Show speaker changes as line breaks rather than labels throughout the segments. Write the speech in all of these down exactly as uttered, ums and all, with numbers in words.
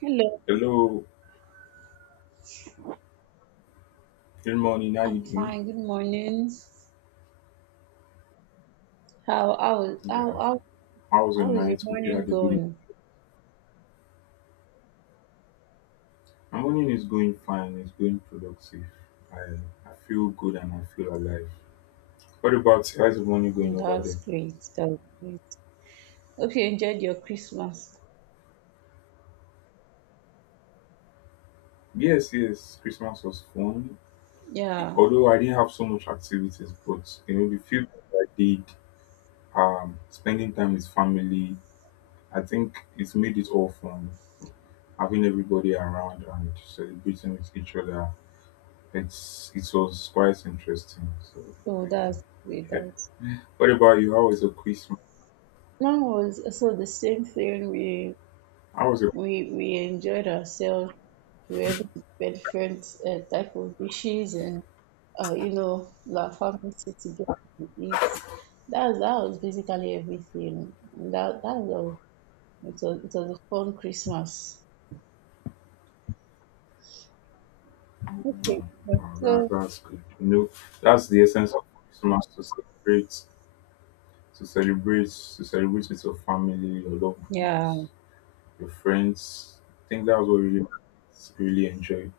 Hello,
Hello, good morning. How you
I'm
doing?
fine. Good morning. How how was-
Yeah.
how how
How was your
how is your
night? Hope you
morning
had a good night.
going?
My morning is going fine. It's going productive. I I feel good and I feel alive. What about you? How's the morning going
Mm,
over there?
That's great. That's great. Hope you enjoyed your Christmas.
Yes, yes. Christmas was fun.
Yeah.
Although I didn't have so much activities, but you know the few that I did, um, spending time with family, I think it's made it all fun. Having everybody around and celebrating with each other. It's it was quite interesting. So I,
So
I-
that's
yeah,
great.
okay.
That's
What about you? How was your Christmas?
mine was also the same thing. We
How was your?
we we enjoyed ourselves. We were able to prepare different uh, type of dishes and uh, you know, like family sit together and eat. That's that was basically everything. That that was it was it was a fun Christmas. Okay,
Mm,
but
Wow, that,
so
that's good. You know, that's the essence of Christmas to celebrate, to celebrate, to celebrate with your family, your loved ones,
yeah.
your friends. I think that's what really it's really enjoy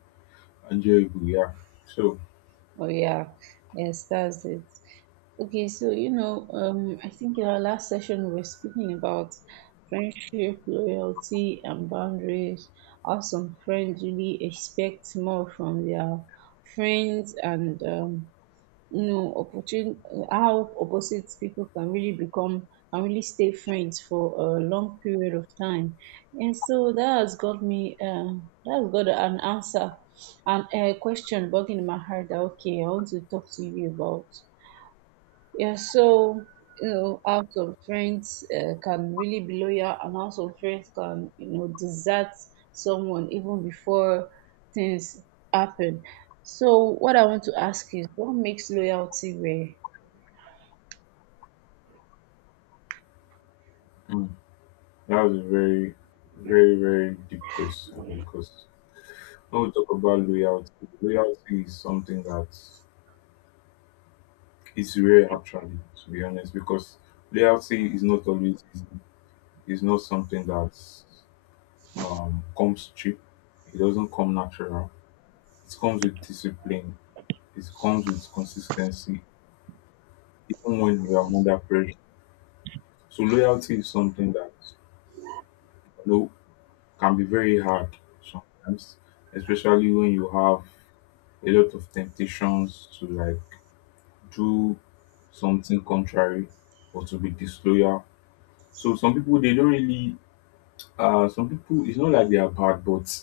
enjoyable. Yeah. So
Oh yeah. Yes, that's it. Okay, so you know, um, I think in our last session we were speaking about friendship, loyalty, and boundaries. How some friends really expect more from their friends, and um, you know opportun uh, how opposite people can really become can really stay friends for a long period of time, and so that has got me um that has got an answer and a question bugging in my heart that okay, I want to talk to you about. Yeah, so you know, how some friends uh, can really be loyal, and how some friends can you know desert someone even before things happen. So what I want to ask is, what makes loyalty rare?
mm, that was a very, very, very deep question. Because when we talk about loyalty, loyalty is something that, it's rare actually, to be honest, because loyalty is not always easy. It's not something that um, comes cheap. It doesn't come natural. It comes with discipline. It comes with consistency, even when we are under pressure. So loyalty is something that, you know, can be very hard sometimes, especially when you have a lot of temptations to like do something contrary or to be disloyal. So some people they don't really, uh, some people it's not like they are bad, but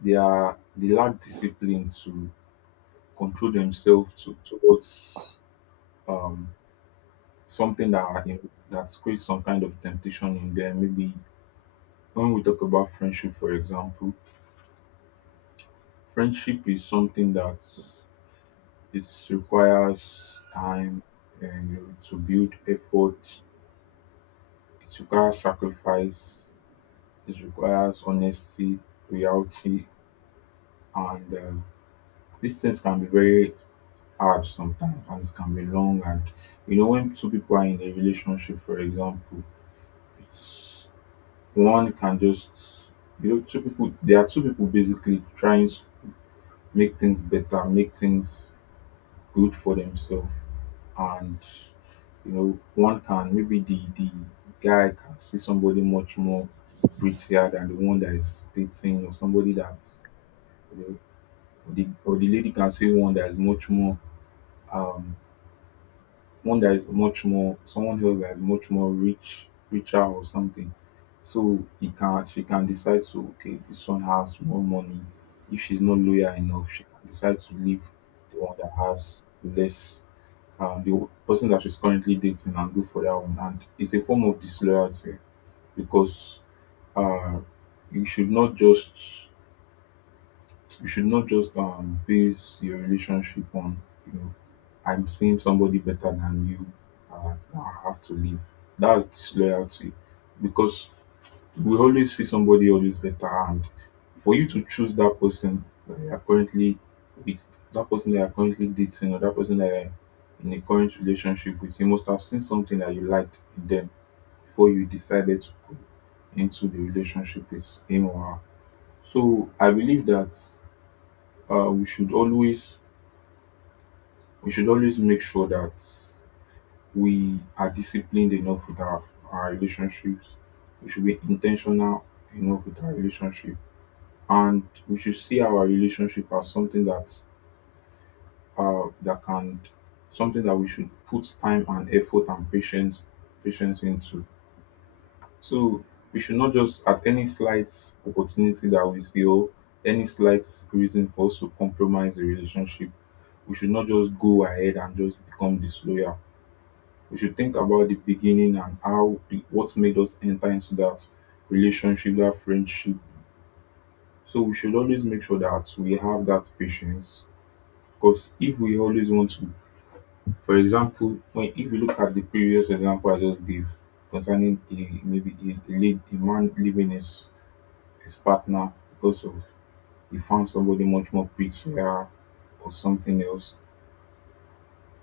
they are they lack discipline to control themselves to towards um something that, you know, that creates some kind of temptation in them. Maybe when we talk about friendship, for example, friendship is something that it requires time and, you know, to build effort. It requires sacrifice. It requires honesty, reality, and um, these things can be very hard sometimes and it can be long. And you know, when two people are in a relationship, for example, it's one can just, you know, two people, there are two people basically trying to make things better make things good for themselves. And you know, one can, maybe the the guy can see somebody much more prettier than the one that is dating, or somebody that's, you know, or the, or the lady can see one that is much more, um, one that is much more, someone else that is much more rich richer or something. So he can she can decide to, okay, this one has more money, if she's not loyal enough she can decide to leave the one that has less, um, the person that she's currently dating, and go for that one. And it's a form of disloyalty because, uh you should not just, you should not just um base your relationship on, you know, I'm seeing somebody better than you. Uh, I have to leave. That's disloyalty, because we always see somebody always better. And for you to choose that person that you are currently with, that person that you are currently dating, or that person that you are in a current relationship with, you must have seen something that you liked in them before you decided to go into the relationship with him or her. So I believe that, uh, we should always we should always make sure that we are disciplined enough with our, our relationships. We should be intentional enough with our relationship, and we should see our relationship as something that, uh, that can something that we should put time and effort and patience patience into. So we should not just, at any slight opportunity that we see, or any slight reason for us to compromise the relationship, we should not just go ahead and just become disloyal. We should think about the beginning and how the, what made us enter into that relationship, that friendship. So we should always make sure that we have that patience. Because if we always want to, for example, when if we look at the previous example I just gave concerning a, maybe a, a, lead, a man leaving his, his partner because of, he found somebody much more prettier or something else.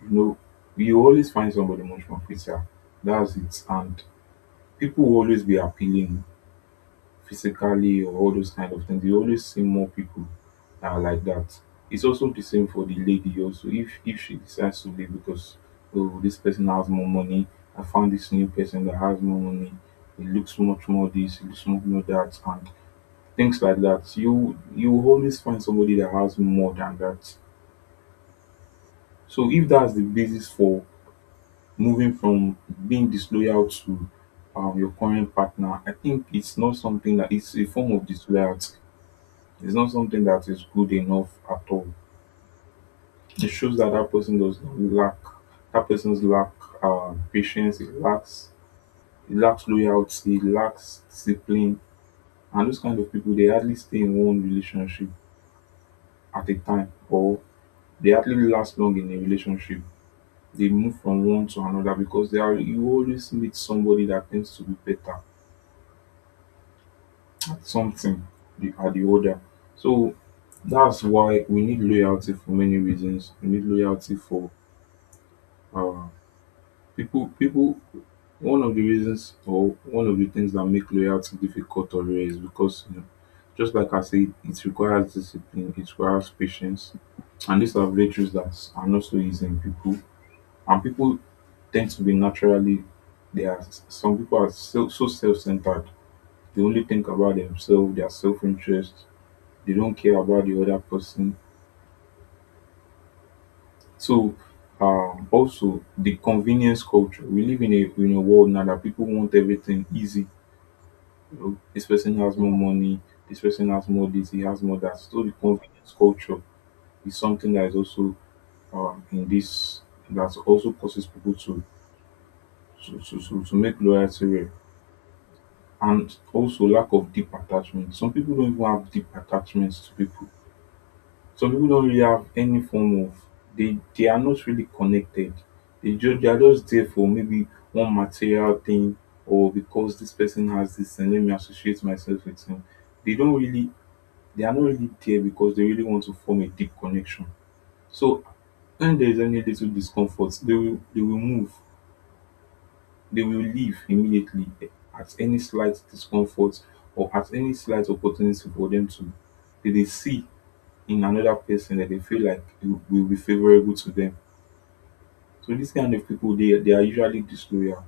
You know, you always find somebody much more fitter. That's it. And people will always be appealing physically, or all those kind of things. You always see more people that are like that. It's also the same for the lady also. If if she decides to leave because, oh, this person has more money, I found this new person that has more money. It looks much more this, it looks much more that, and things like that. You you will always find somebody that has more than that. So if that's the basis for moving from being disloyal to, um, your current partner, I think it's not something that, it's a form of disloyalty. It's not something that is good enough at all. It shows that that person does not lack that person's lack, um, patience. It lacks it lacks loyalty. It lacks discipline. And those kind of people, they hardly stay in one relationship at a time, or they hardly last long in a relationship. They move from one to another because they are you always meet somebody that tends to be better, something the are the order, so that's why we need loyalty for many reasons. We need loyalty for, uh, people. people. One of the reasons or one of the things that make loyalty difficult or rare is because, you know, just like I said, it requires discipline. It requires patience, and these are virtues that are not so easy in people. And people tend to be naturally, they are some people are so, so self-centered, they only think about themselves, their self-interest, they don't care about the other person. So um, also the convenience culture. We live in a in a world now that people want everything easy. You know, this person has more
Yeah.
money, this person has more this, he has more that. So the convenience culture is something that is also, um, in this that also causes people to, to, to, to, to make loyalty rare. And also lack of deep attachment. Some people don't even have deep attachments to people, some people don't really have any form of, they they are not really connected. They just they are just there for maybe one material thing, or because this person has this and let me associate myself with him. They don't really, they are not really there because they really want to form a deep connection. So when there is any little discomfort, they will they will move. They will leave immediately at any slight discomfort, or at any slight opportunity for them to, they dey see in another person that they feel like you will be favorable to them. So dis kind of people, they they are usually disloyal.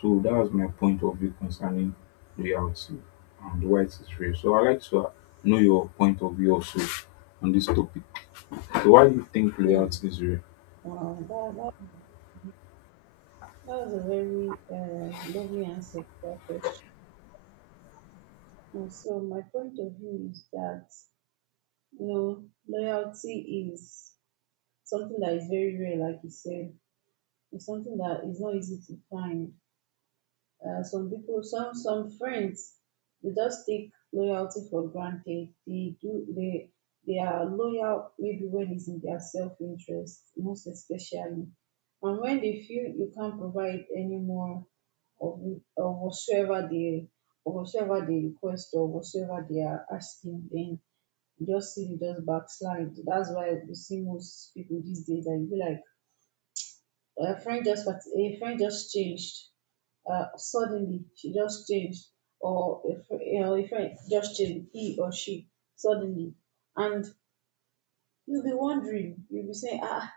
So that was my point of view concerning loyalty and why it is real. So I like to know your point of view also on this topic. So why do you think
Mm.
loyalty is real?
Wow, that, that, that was a very uh, lovely answer to that question. And so my point of view is that you know loyalty is something that is very rare, like you said. It's something that is not easy to find. Uh, some people, some some friends, they just take loyalty for granted. They do they they are loyal maybe when it's in their self interest, most especially, and when they feel you can't provide any more of of whatsoever they of whatsoever they request or whatsoever they are asking, then you just see they just backslide. That's why we see most people these days that you be like a friend just part- a friend just changed uh, suddenly, she just changed, or if you know, if I just changed he or she suddenly, and you'll be wondering, you'll be saying, ah,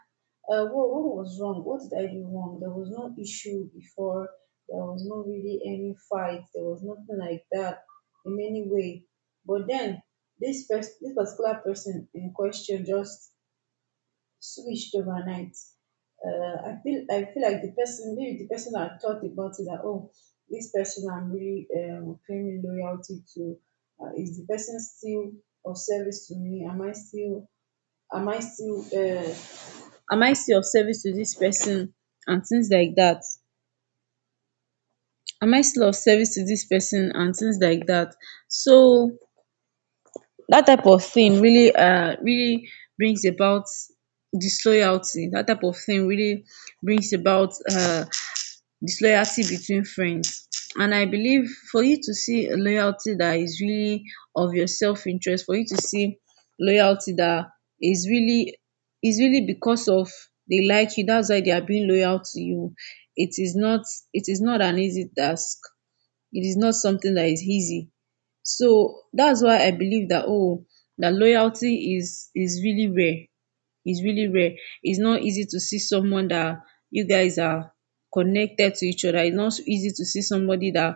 uh, what, what was wrong? What did I do wrong? There was no issue before. There was no really any fight. There was nothing like that in any way. But then this pers- this particular person in question just switched overnight. Uh, I feel I feel like the person maybe the person I thought about it that oh, this person I'm really um, claiming loyalty to, uh, is the person still of service to me? Am I still am I still uh, am I still of service to this person and things like that? Am I still of service to this person and things like that? So that type of thing really uh really brings about disloyalty. That type of thing really brings about uh disloyalty between friends. And I believe for you to see a loyalty that is really of your self-interest, for you to see loyalty that is really is really because of they, they are being loyal to you, it is not it is not an easy task. It is not something that is easy. So that's why I believe that oh, that loyalty is is really rare. It's really rare. It's not easy to see someone that you guys are connected to each other. It's not easy to see somebody that.